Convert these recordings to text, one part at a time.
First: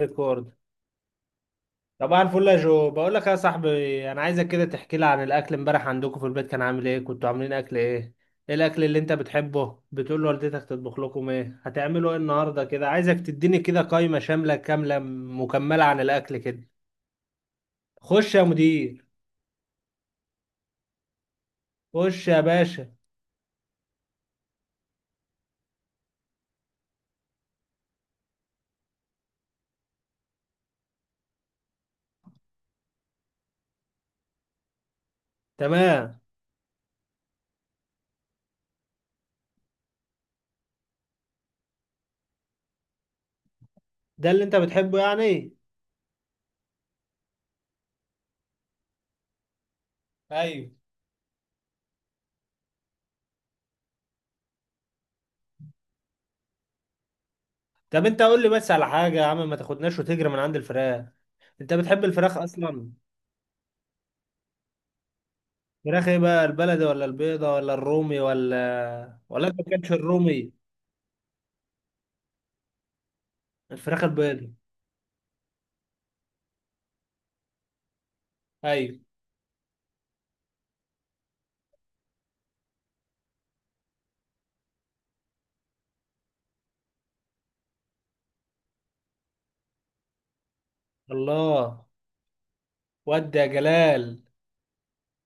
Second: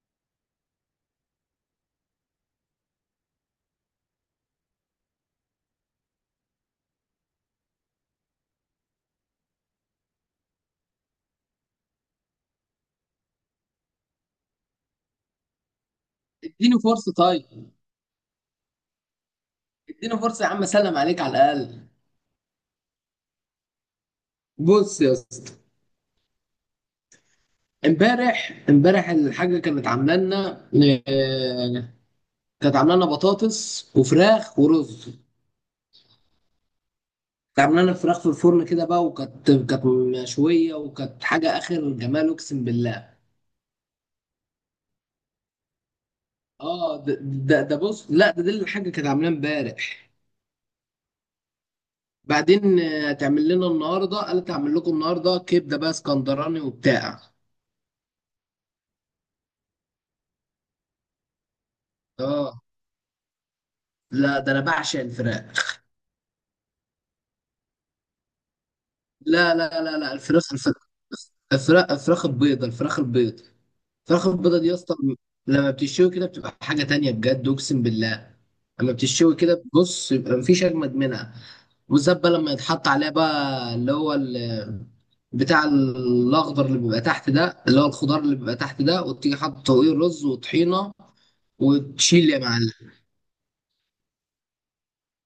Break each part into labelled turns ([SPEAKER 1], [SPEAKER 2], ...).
[SPEAKER 1] ريكورد. طبعا الفل يا جو، بقول لك يا صاحبي، انا عايزك كده تحكي لي عن الاكل امبارح عندكم في البيت كان عامل ايه، كنتوا عاملين اكل ايه؟ ايه الاكل اللي انت بتحبه؟ بتقول لوالدتك تطبخ لكم ايه؟ هتعملوا ايه النهارده؟ كده عايزك تديني كده قائمة شاملة كاملة مكملة عن الاكل كده.
[SPEAKER 2] اديني فرصه طيب.
[SPEAKER 1] خش يا مدير.
[SPEAKER 2] اديني فرصه يا عم، اسلم عليك على الاقل.
[SPEAKER 1] خش يا باشا.
[SPEAKER 2] بص يا اسطى. امبارح الحاجه آه، كانت عامله لنا بطاطس وفراخ ورز.
[SPEAKER 1] تمام.
[SPEAKER 2] كانت عامله لنا فراخ في الفرن كده بقى، وكانت كانت مشويه، وكانت حاجه اخر جمال، اقسم بالله.
[SPEAKER 1] ده اللي انت بتحبه يعني؟
[SPEAKER 2] اه، ده بص. لا، ده دي الحاجه كانت عاملاه امبارح.
[SPEAKER 1] ايوه.
[SPEAKER 2] بعدين هتعمل لنا النهارده. قالت هعمل لكم النهارده كبده بقى اسكندراني وبتاع.
[SPEAKER 1] طب انت قول لي بس على حاجة يا عم، ما تاخدناش وتجري من عند الفراخ. انت بتحب الفراخ
[SPEAKER 2] اه.
[SPEAKER 1] اصلا؟
[SPEAKER 2] لا ده انا بعشق الفراخ.
[SPEAKER 1] فراخ ايه بقى؟ البلدي ولا البيضة ولا الرومي ولا
[SPEAKER 2] لا
[SPEAKER 1] انت ما
[SPEAKER 2] لا
[SPEAKER 1] كانش
[SPEAKER 2] لا لا، الفراخ
[SPEAKER 1] الرومي؟
[SPEAKER 2] الفراخ. الفراخ الفراخ البيضة. الفراخ البيض.
[SPEAKER 1] الفراخ
[SPEAKER 2] الفراخ
[SPEAKER 1] البيضة.
[SPEAKER 2] البيضة دي يا اسطى. لما بتشوي كده بتبقى حاجة تانية، بجد أقسم بالله. لما
[SPEAKER 1] ايوه.
[SPEAKER 2] بتشوي كده، بص، يبقى مفيش أجمد منها. بالذات بقى لما يتحط عليها بقى، اللي هو بتاع الأخضر اللي بيبقى تحت ده، اللي هو الخضار اللي بيبقى تحت ده، وتيجي حاطط فوقيه رز وطحينة،
[SPEAKER 1] الله.
[SPEAKER 2] وتشيل يا معلم.
[SPEAKER 1] ودي يا جلال.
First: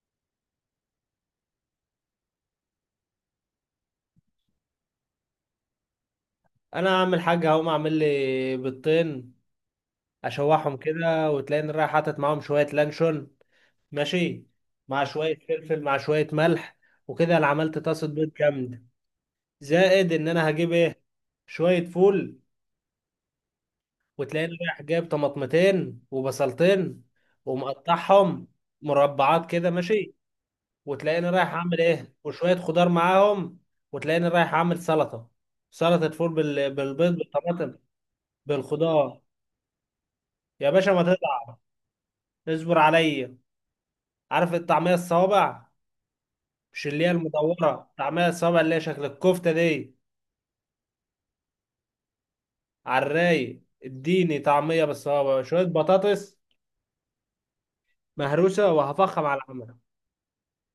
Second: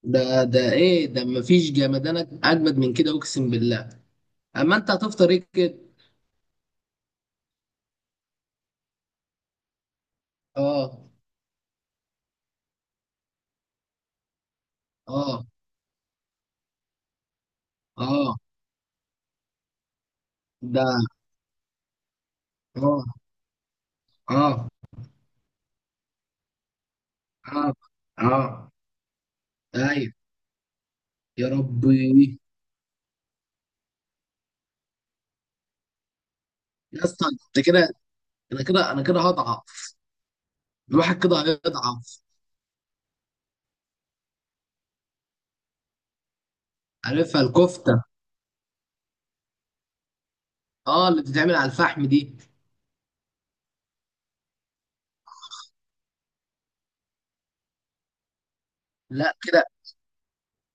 [SPEAKER 2] ده إيه ده؟ مفيش جمدانك أجمد من كده، أقسم بالله. أما أنت هتفطر إيه كده؟
[SPEAKER 1] انا هعمل حاجة، هقوم اعمل لي بيضتين، اشوحهم
[SPEAKER 2] آه.
[SPEAKER 1] كده وتلاقيني رايح حاطط معاهم شوية لانشون. ماشي. مع شوية
[SPEAKER 2] آه.
[SPEAKER 1] فلفل مع شوية ملح. وكده انا عملت طاسة بيض
[SPEAKER 2] اه.
[SPEAKER 1] جامدة. زائد ان انا هجيب
[SPEAKER 2] ده.
[SPEAKER 1] ايه؟ شوية فول.
[SPEAKER 2] اه.
[SPEAKER 1] وتلاقيني
[SPEAKER 2] اه.
[SPEAKER 1] رايح جايب طماطمتين وبصلتين
[SPEAKER 2] اه. اه.
[SPEAKER 1] ومقطعهم مربعات كده.
[SPEAKER 2] ايوه.
[SPEAKER 1] ماشي. وتلاقيني
[SPEAKER 2] يا
[SPEAKER 1] رايح اعمل ايه؟
[SPEAKER 2] ربي،
[SPEAKER 1] وشويه خضار معاهم. وتلاقيني رايح اعمل سلطه، سلطه فول
[SPEAKER 2] يا
[SPEAKER 1] بالبيض
[SPEAKER 2] اسطى انت
[SPEAKER 1] بالطماطم
[SPEAKER 2] كده، انا كده انا كده
[SPEAKER 1] بالخضار.
[SPEAKER 2] هضعف.
[SPEAKER 1] يا باشا ما
[SPEAKER 2] الواحد كده
[SPEAKER 1] تقطع.
[SPEAKER 2] هيضعف.
[SPEAKER 1] اصبر عليا. عارف الطعميه الصوابع؟ مش اللي هي
[SPEAKER 2] عارفها
[SPEAKER 1] المدوره،
[SPEAKER 2] الكفته.
[SPEAKER 1] طعميه الصوابع اللي هي شكل الكفته دي.
[SPEAKER 2] اه، اللي بتتعمل على الفحم دي.
[SPEAKER 1] على الرايق. اديني طعميه بالصوابع، شويه بطاطس مهروسه، وهفخم
[SPEAKER 2] لا
[SPEAKER 1] على
[SPEAKER 2] كده.
[SPEAKER 1] العمل.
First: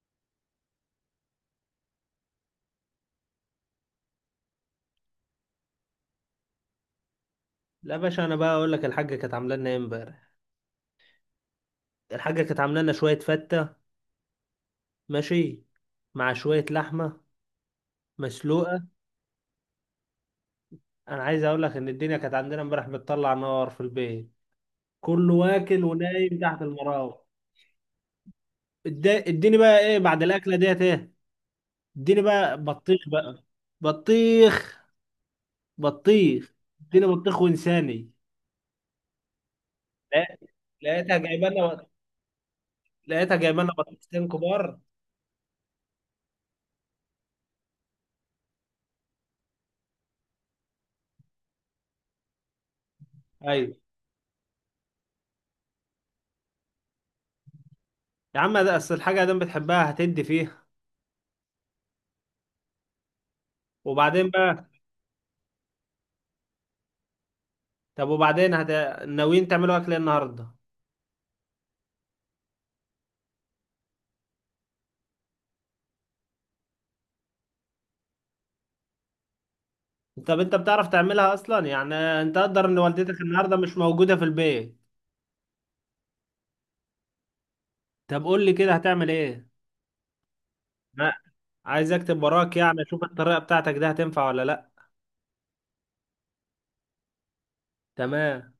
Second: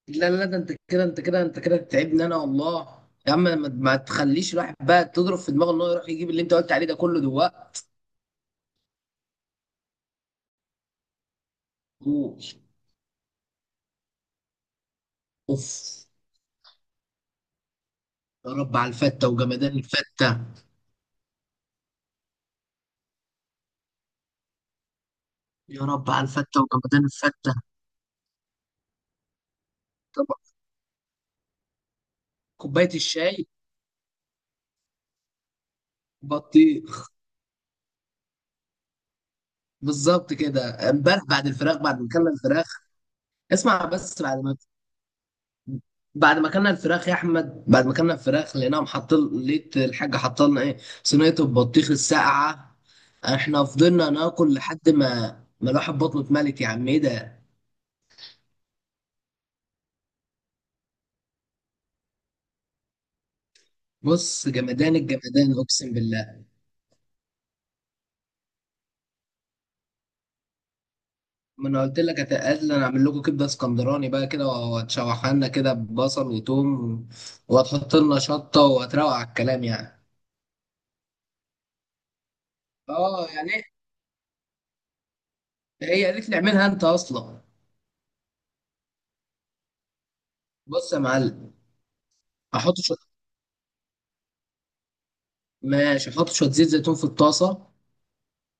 [SPEAKER 2] لا لا، ده انت كده انت كده انت كده بتتعبني انا، والله. يا عم، ما تخليش الواحد بقى تضرب في دماغه ان هو يروح يجيب اللي انت قلت عليه ده كله دلوقتي.
[SPEAKER 1] لا يا باشا، انا بقى اقول لك الحاجه كانت عامله لنا ايه امبارح. الحاجه كانت عامله لنا شويه فته. ماشي.
[SPEAKER 2] اوف.
[SPEAKER 1] مع شويه لحمه
[SPEAKER 2] يا رب
[SPEAKER 1] مسلوقه.
[SPEAKER 2] على الفته وجمدان الفته.
[SPEAKER 1] انا عايز اقول لك ان الدنيا كانت عندنا امبارح بتطلع نار في البيت. كله
[SPEAKER 2] يا
[SPEAKER 1] واكل
[SPEAKER 2] رب على
[SPEAKER 1] ونايم
[SPEAKER 2] الفته
[SPEAKER 1] تحت
[SPEAKER 2] وجمدان
[SPEAKER 1] المراوح.
[SPEAKER 2] الفته.
[SPEAKER 1] إد- اديني بقى ايه بعد
[SPEAKER 2] طب
[SPEAKER 1] الاكله ديت ايه؟ اديني بقى
[SPEAKER 2] كوبايه
[SPEAKER 1] بطيخ بقى.
[SPEAKER 2] الشاي.
[SPEAKER 1] بطيخ. بطيخ.
[SPEAKER 2] بطيخ.
[SPEAKER 1] اديني بطيخ وانساني. لا.
[SPEAKER 2] بالظبط كده،
[SPEAKER 1] لقيتها
[SPEAKER 2] امبارح بعد
[SPEAKER 1] جايبه
[SPEAKER 2] الفراخ،
[SPEAKER 1] لنا
[SPEAKER 2] بعد ما اكلنا الفراخ.
[SPEAKER 1] لقيتها جايبه لنا
[SPEAKER 2] اسمع بس،
[SPEAKER 1] بطيختين
[SPEAKER 2] بعد ما
[SPEAKER 1] كبار.
[SPEAKER 2] بعد ما اكلنا الفراخ يا احمد. بعد ما اكلنا الفراخ لقيناهم حاطين. لقيت الحاجه حاطه لنا ايه؟ صينيه البطيخ الساقعه. احنا
[SPEAKER 1] ايوه.
[SPEAKER 2] فضلنا ناكل لحد ما الواحد بطنه اتملت. يا عم ايه ده.
[SPEAKER 1] يا عم ده اصل الحاجه دام بتحبها هتدي فيها. وبعدين
[SPEAKER 2] بص،
[SPEAKER 1] بقى.
[SPEAKER 2] جمدان الجمدان، اقسم بالله.
[SPEAKER 1] طب وبعدين ناويين تعملوا اكل إيه النهارده؟
[SPEAKER 2] ما انا قلت لك، هتقل انا اعمل لكم كبده اسكندراني بقى كده، وهتشوحها لنا كده ببصل وتوم، وهتحط لنا شطه وهتروق على الكلام يعني.
[SPEAKER 1] طب انت بتعرف تعملها اصلا يعني؟ انت قدر ان والدتك
[SPEAKER 2] اه يعني،
[SPEAKER 1] النهارده مش موجوده في البيت؟
[SPEAKER 2] هي قالت لي اعملها انت اصلا.
[SPEAKER 1] طب قول لي كده هتعمل ايه؟
[SPEAKER 2] بص يا
[SPEAKER 1] ما
[SPEAKER 2] معلم.
[SPEAKER 1] عايز اكتب وراك
[SPEAKER 2] احط
[SPEAKER 1] يعني، اشوف
[SPEAKER 2] شويه.
[SPEAKER 1] الطريقه بتاعتك دي هتنفع ولا لا.
[SPEAKER 2] ماشي. احط شويه زيت زيتون في الطاسه.
[SPEAKER 1] تمام.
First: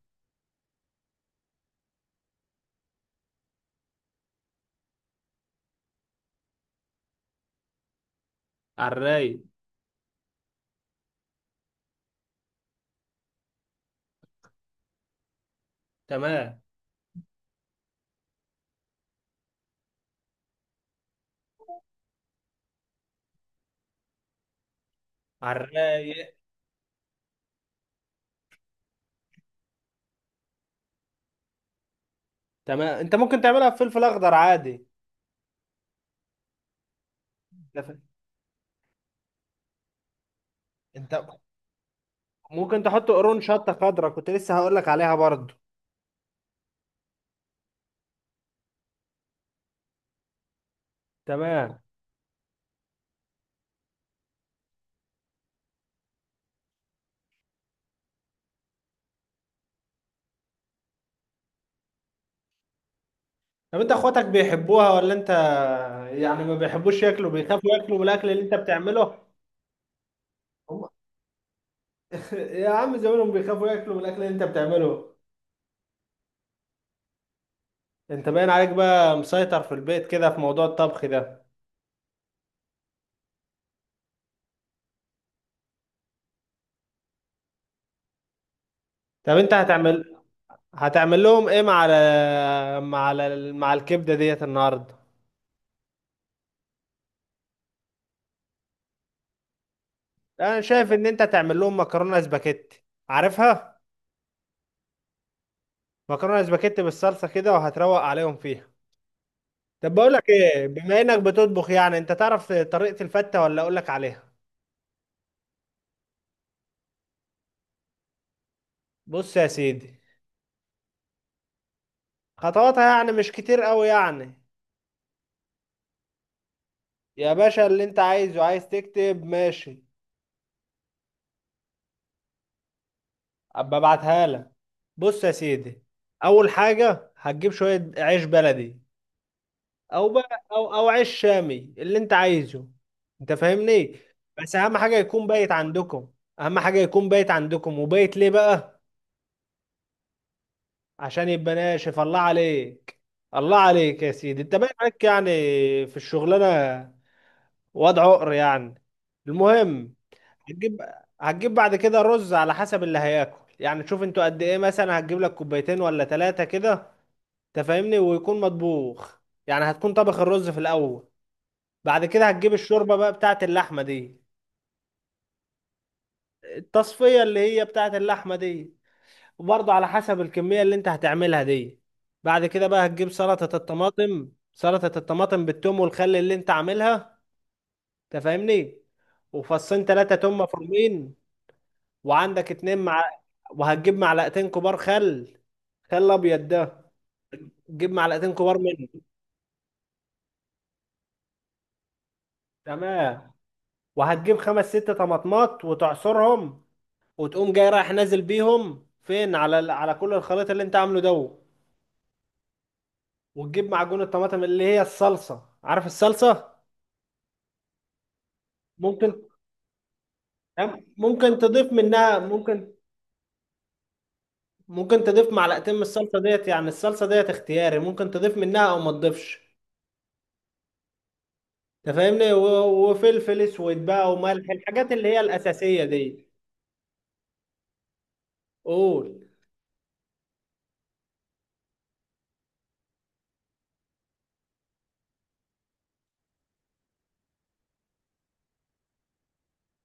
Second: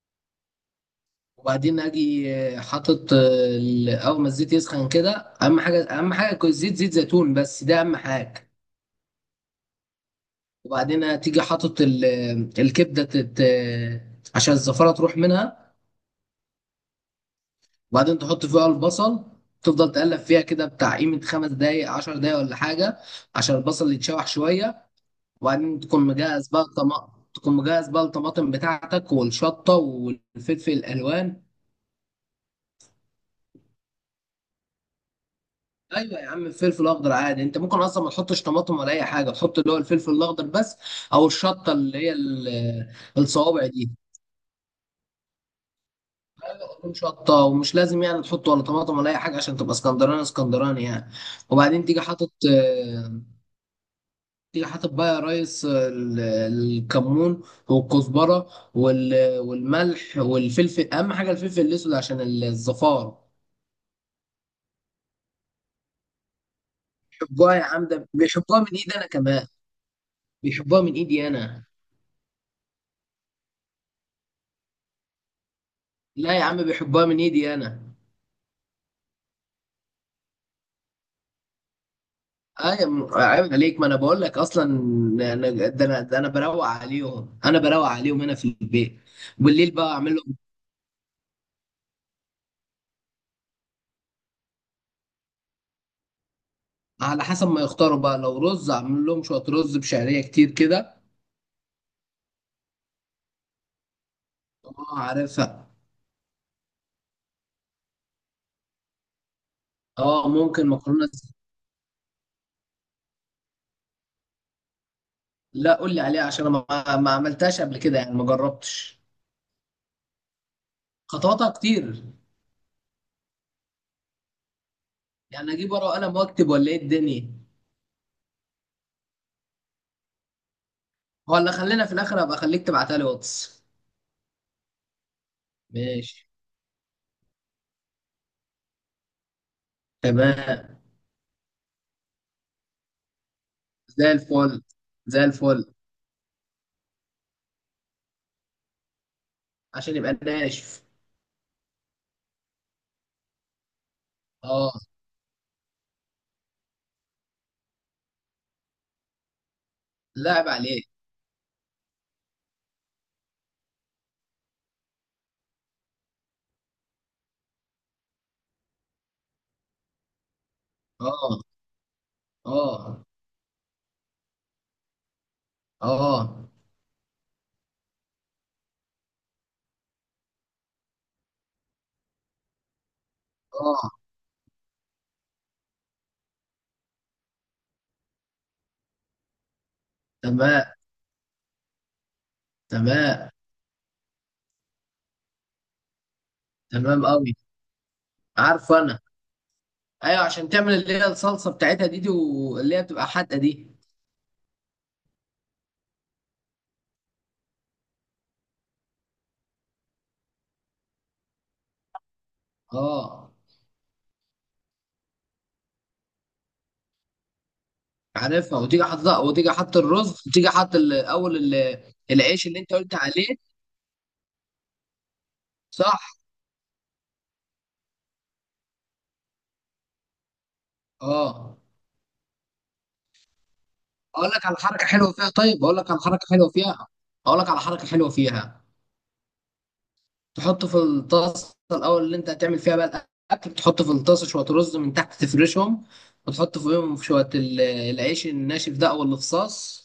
[SPEAKER 2] وبعدين اجي حاطط اول ما الزيت يسخن كده. اهم حاجه يكون الزيت زيت زيتون بس، ده اهم حاجه.
[SPEAKER 1] على الرايق.
[SPEAKER 2] وبعدين تيجي حاطط الكبده تت... آه، عشان الزفره تروح منها.
[SPEAKER 1] تمام.
[SPEAKER 2] وبعدين تحط فيها البصل، تفضل تقلب فيها كده بتاع قيمه 5 دقايق 10 دقايق ولا حاجه، عشان البصل يتشوح شويه.
[SPEAKER 1] على
[SPEAKER 2] وبعدين
[SPEAKER 1] الرايق.
[SPEAKER 2] تكون مجهز بقى الطماطم بتاعتك والشطة والفلفل الألوان.
[SPEAKER 1] تمام. انت ممكن تعملها بفلفل اخضر عادي.
[SPEAKER 2] أيوة يا عم، الفلفل الأخضر عادي. أنت
[SPEAKER 1] انت
[SPEAKER 2] ممكن
[SPEAKER 1] ف-
[SPEAKER 2] أصلا ما تحطش طماطم ولا أي حاجة، تحط اللي هو الفلفل الأخضر بس.
[SPEAKER 1] انت
[SPEAKER 2] أو الشطة اللي هي
[SPEAKER 1] ممكن تحط قرون
[SPEAKER 2] الصوابع
[SPEAKER 1] شطه
[SPEAKER 2] دي،
[SPEAKER 1] خضراء، كنت لسه هقول لك عليها برضه.
[SPEAKER 2] تكون شطة. ومش لازم يعني تحط ولا طماطم ولا أي حاجة عشان تبقى اسكندراني اسكندراني يعني.
[SPEAKER 1] تمام.
[SPEAKER 2] وبعدين تيجي حاطط تيجي حاطط بقى يا ريس الكمون والكزبرة والملح والفلفل. أهم حاجة الفلفل الأسود عشان الزفار.
[SPEAKER 1] طب انت اخواتك بيحبوها ولا انت يعني ما بيحبوش ياكلوا،
[SPEAKER 2] بيحبوها يا
[SPEAKER 1] بيخافوا
[SPEAKER 2] عم،
[SPEAKER 1] ياكلوا من
[SPEAKER 2] ده
[SPEAKER 1] الاكل اللي انت
[SPEAKER 2] بيحبوها من ايدي انا
[SPEAKER 1] بتعمله؟
[SPEAKER 2] كمان. بيحبوها
[SPEAKER 1] هم-
[SPEAKER 2] من ايدي انا.
[SPEAKER 1] يا عم زمانهم بيخافوا ياكلوا من الاكل اللي انت بتعمله.
[SPEAKER 2] لا يا عم، بيحبوها من ايدي انا.
[SPEAKER 1] انت باين عليك بقى مسيطر في البيت كده في موضوع الطبخ ده.
[SPEAKER 2] ايوه، عيب عليك، ما انا بقول لك اصلا. ده انا بروق عليهم، انا بروق عليهم هنا في البيت.
[SPEAKER 1] طب انت
[SPEAKER 2] بالليل بقى
[SPEAKER 1] هتعمل
[SPEAKER 2] اعمل لهم،
[SPEAKER 1] هتعمل لهم ايه مع الكبده ديت النهارده؟
[SPEAKER 2] على حسب ما يختاروا بقى. لو رز، اعمل لهم شويه رز بشعريه كتير
[SPEAKER 1] انا شايف
[SPEAKER 2] كده.
[SPEAKER 1] ان انت هتعمل لهم مكرونه سباكيتي، عارفها؟
[SPEAKER 2] اه، عارفها.
[SPEAKER 1] مكرونه سباكيتي بالصلصه كده وهتروق عليهم فيها. طب بقول لك
[SPEAKER 2] اه،
[SPEAKER 1] ايه،
[SPEAKER 2] ممكن
[SPEAKER 1] بما
[SPEAKER 2] مكرونه
[SPEAKER 1] انك بتطبخ يعني انت تعرف طريقه الفته ولا اقول لك عليها؟
[SPEAKER 2] لا، قول لي عليها، عشان انا ما عملتهاش قبل كده يعني، ما جربتش.
[SPEAKER 1] بص يا سيدي.
[SPEAKER 2] خطواتها كتير
[SPEAKER 1] خطواتها يعني مش كتير قوي يعني.
[SPEAKER 2] يعني. اجيب ورقه وقلم واكتب ولا ايه الدنيا؟
[SPEAKER 1] يا باشا اللي انت عايزه، عايز تكتب ماشي.
[SPEAKER 2] ولا خلينا في الاخر ابقى اخليك تبعتها لي واتس.
[SPEAKER 1] ابقى ابعتها لك. بص يا سيدي.
[SPEAKER 2] ماشي.
[SPEAKER 1] اول حاجه هتجيب شويه عيش بلدي، او بقى او
[SPEAKER 2] تمام.
[SPEAKER 1] او عيش شامي اللي انت عايزه. انت فاهمني؟
[SPEAKER 2] زي
[SPEAKER 1] بس
[SPEAKER 2] الفل.
[SPEAKER 1] اهم حاجه
[SPEAKER 2] زي
[SPEAKER 1] يكون بايت
[SPEAKER 2] الفل.
[SPEAKER 1] عندكم. اهم حاجه يكون بايت عندكم. وبايت ليه بقى؟
[SPEAKER 2] عشان يبقى ناشف.
[SPEAKER 1] عشان يبقى ناشف. الله عليك. الله عليك يا سيدي، انت باين
[SPEAKER 2] اه.
[SPEAKER 1] عليك يعني في الشغلانه. وضع عقر يعني. المهم.
[SPEAKER 2] لعب
[SPEAKER 1] هتجيب
[SPEAKER 2] عليك.
[SPEAKER 1] هتجيب بعد كده رز على حسب اللي هياكل يعني، شوف انتوا قد ايه، مثلا هتجيب لك كوبايتين ولا ثلاثه كده. انت فاهمني؟ ويكون مطبوخ، يعني هتكون طبخ الرز في الاول.
[SPEAKER 2] اه.
[SPEAKER 1] بعد كده هتجيب الشوربة
[SPEAKER 2] اه.
[SPEAKER 1] بقى بتاعت اللحمة دي،
[SPEAKER 2] اه.
[SPEAKER 1] التصفية اللي هي بتاعت اللحمة دي. وبرضه على حسب الكمية اللي انت هتعملها دي. بعد كده بقى هتجيب سلطة
[SPEAKER 2] اه.
[SPEAKER 1] الطماطم، سلطة الطماطم بالثوم والخل اللي انت عاملها. تفهمني؟ وفصين ثلاثة توم
[SPEAKER 2] تمام.
[SPEAKER 1] مفرومين، وعندك اتنين مع.
[SPEAKER 2] تمام.
[SPEAKER 1] وهتجيب معلقتين كبار خل، خل ابيض ده.
[SPEAKER 2] تمام قوي.
[SPEAKER 1] تجيب معلقتين كبار
[SPEAKER 2] عارفه
[SPEAKER 1] منه.
[SPEAKER 2] انا. ايوه، عشان تعمل اللي هي الصلصه بتاعتها دي، واللي هي بتبقى
[SPEAKER 1] تمام.
[SPEAKER 2] حادقه دي.
[SPEAKER 1] وهتجيب خمس ست طماطمات وتعصرهم. وتقوم جاي رايح نازل بيهم فين على على كل الخليط اللي انت عامله ده.
[SPEAKER 2] اه
[SPEAKER 1] وتجيب معجون الطماطم اللي هي الصلصة، عارف الصلصة؟
[SPEAKER 2] عارفها. وتيجي حاطط
[SPEAKER 1] ممكن
[SPEAKER 2] وتيجي حاط الرز، وتيجي حاط
[SPEAKER 1] ممكن تضيف منها،
[SPEAKER 2] العيش اللي انت
[SPEAKER 1] ممكن
[SPEAKER 2] قلت عليه.
[SPEAKER 1] ممكن تضيف معلقتين من
[SPEAKER 2] صح.
[SPEAKER 1] الصلصة ديت، يعني الصلصة ديت اختياري، ممكن تضيف منها او ما تضيفش.
[SPEAKER 2] اه.
[SPEAKER 1] انت فاهمني؟ وفلفل اسود بقى
[SPEAKER 2] اقول لك
[SPEAKER 1] وملح،
[SPEAKER 2] على حركه
[SPEAKER 1] الحاجات اللي
[SPEAKER 2] حلوه
[SPEAKER 1] هي
[SPEAKER 2] فيها، طيب. اقول
[SPEAKER 1] الأساسية
[SPEAKER 2] لك على
[SPEAKER 1] دي.
[SPEAKER 2] حركه حلوه فيها. اقول لك على حركه حلوه فيها.
[SPEAKER 1] قول.
[SPEAKER 2] تحط في الطاسه الاول اللي انت هتعمل فيها بقى الاكل. تحط في الطاسه شويه رز من تحت، تفرشهم. وتحط فوقهم شويه العيش الناشف ده او الخصاص.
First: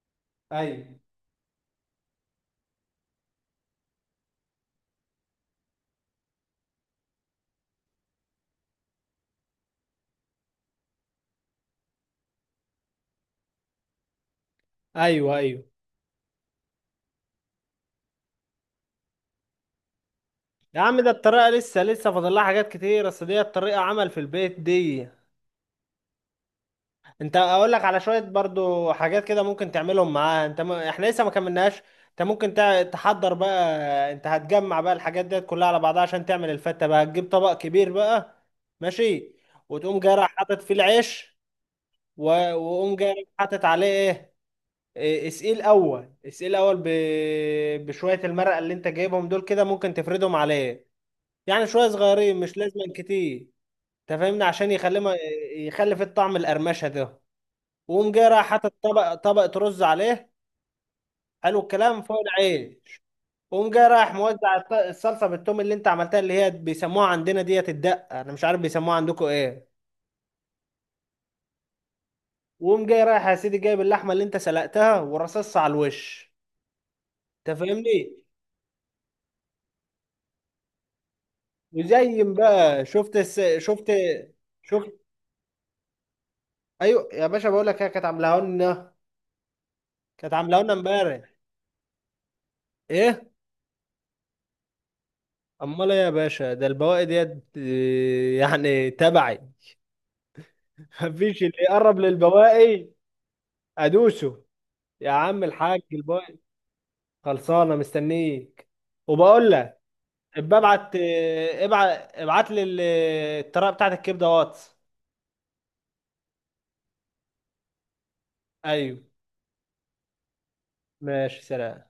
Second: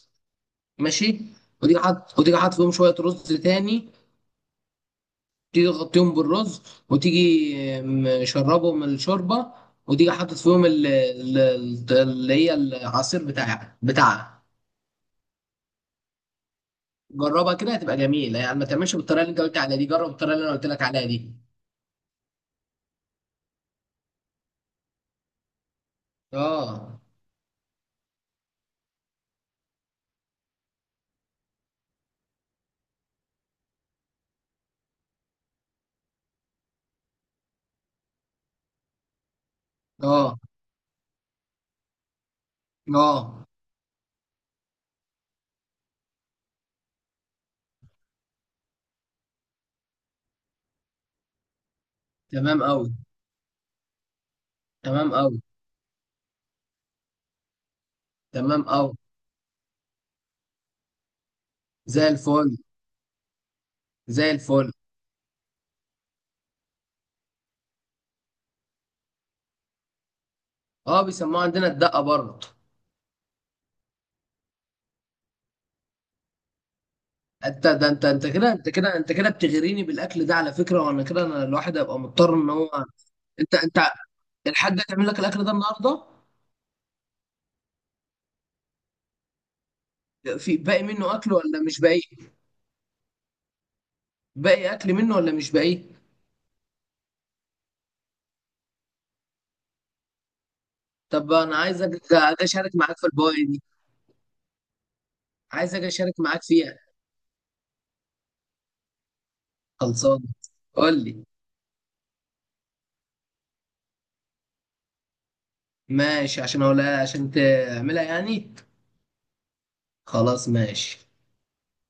[SPEAKER 1] ايوه.
[SPEAKER 2] ماشي. وتيجي حاطط فيهم شويه رز تاني. تيجي تغطيهم بالرز. وتيجي مشربهم الشوربه. وتيجي حاطط فيهم اللي هي العصير بتاعها.
[SPEAKER 1] ايوه. ايوه
[SPEAKER 2] جربها كده هتبقى جميله يعني. ما تعملش بالطريقه اللي انت قلت عليها دي، جرب الطريقه اللي انا قلت
[SPEAKER 1] يا
[SPEAKER 2] لك
[SPEAKER 1] عم،
[SPEAKER 2] عليها
[SPEAKER 1] ده
[SPEAKER 2] دي.
[SPEAKER 1] الطريقة لسه لسه فاضل لها حاجات كتير، اصل ديت طريقة عمل في البيت دي.
[SPEAKER 2] اه.
[SPEAKER 1] انت اقول لك على شويه برضو حاجات كده ممكن تعملهم معاها. احنا لسه ما كملناش. انت ممكن تحضر بقى. انت هتجمع بقى الحاجات ديت كلها على بعضها عشان تعمل الفته بقى. هتجيب طبق كبير بقى. ماشي. وتقوم جاي رايح
[SPEAKER 2] اه.
[SPEAKER 1] حاطط فيه العيش و... وقوم جاي رايح
[SPEAKER 2] اه.
[SPEAKER 1] حاطط عليه ايه إيه، اسئيل اول بشويه المرقه اللي انت جايبهم دول كده، ممكن تفردهم عليه، يعني شويه صغيرين مش
[SPEAKER 2] تمام قوي.
[SPEAKER 1] لازم كتير. انت فاهمني؟ عشان يخلي
[SPEAKER 2] تمام
[SPEAKER 1] ما...
[SPEAKER 2] قوي.
[SPEAKER 1] يخلي في الطعم القرمشه ده. وقوم جاي رايح
[SPEAKER 2] تمام
[SPEAKER 1] حاطط
[SPEAKER 2] قوي.
[SPEAKER 1] طبق رز عليه. حلو الكلام
[SPEAKER 2] زي
[SPEAKER 1] فوق
[SPEAKER 2] الفل.
[SPEAKER 1] العيش. وقوم جاي رايح
[SPEAKER 2] زي
[SPEAKER 1] موزع
[SPEAKER 2] الفل.
[SPEAKER 1] الصلصه بالثوم اللي انت عملتها، اللي هي بيسموها عندنا ديت الدقه، انا مش عارف بيسموها عندكم ايه.
[SPEAKER 2] اه، بيسموها عندنا الدقه برضه.
[SPEAKER 1] وقوم جاي رايح يا سيدي جايب اللحمه اللي انت سلقتها ورصصها على الوش. انت
[SPEAKER 2] انت
[SPEAKER 1] فاهمني؟
[SPEAKER 2] انت كده، انت كده انت كده بتغريني بالاكل ده على فكره. وانا كده انا الواحد هيبقى
[SPEAKER 1] وزين
[SPEAKER 2] مضطر ان
[SPEAKER 1] بقى،
[SPEAKER 2] هو انت
[SPEAKER 1] شفت
[SPEAKER 2] الحاجه
[SPEAKER 1] شفت
[SPEAKER 2] هتعمل لك الاكل ده النهارده.
[SPEAKER 1] ايوه يا باشا بقول لك هي كانت عاملاها لنا، كانت
[SPEAKER 2] في
[SPEAKER 1] عاملاها لنا
[SPEAKER 2] باقي منه اكل
[SPEAKER 1] امبارح.
[SPEAKER 2] ولا مش باقي؟
[SPEAKER 1] ايه؟
[SPEAKER 2] باقي اكل منه ولا مش باقي؟
[SPEAKER 1] امال ايه يا باشا، ده البواقي ديت يعني تبعي.
[SPEAKER 2] طب
[SPEAKER 1] مفيش اللي
[SPEAKER 2] انا عايز
[SPEAKER 1] يقرب
[SPEAKER 2] اجي اشارك
[SPEAKER 1] للبواقي.
[SPEAKER 2] معاك في البواقي دي.
[SPEAKER 1] ادوسه. يا عم
[SPEAKER 2] عايز
[SPEAKER 1] الحاج
[SPEAKER 2] اجي اشارك
[SPEAKER 1] الباي.
[SPEAKER 2] معاك فيها.
[SPEAKER 1] خلصانه مستنيك. وبقول لك
[SPEAKER 2] خلصان.
[SPEAKER 1] ابقى
[SPEAKER 2] قول
[SPEAKER 1] ابعت
[SPEAKER 2] لي.
[SPEAKER 1] ابعت ابعت لي الطريقه بتاعت الكبده واتس.
[SPEAKER 2] ماشي، عشان اقولها عشان تعملها يعني.
[SPEAKER 1] ايوه.
[SPEAKER 2] خلاص، ماشي.
[SPEAKER 1] ماشي. سلام.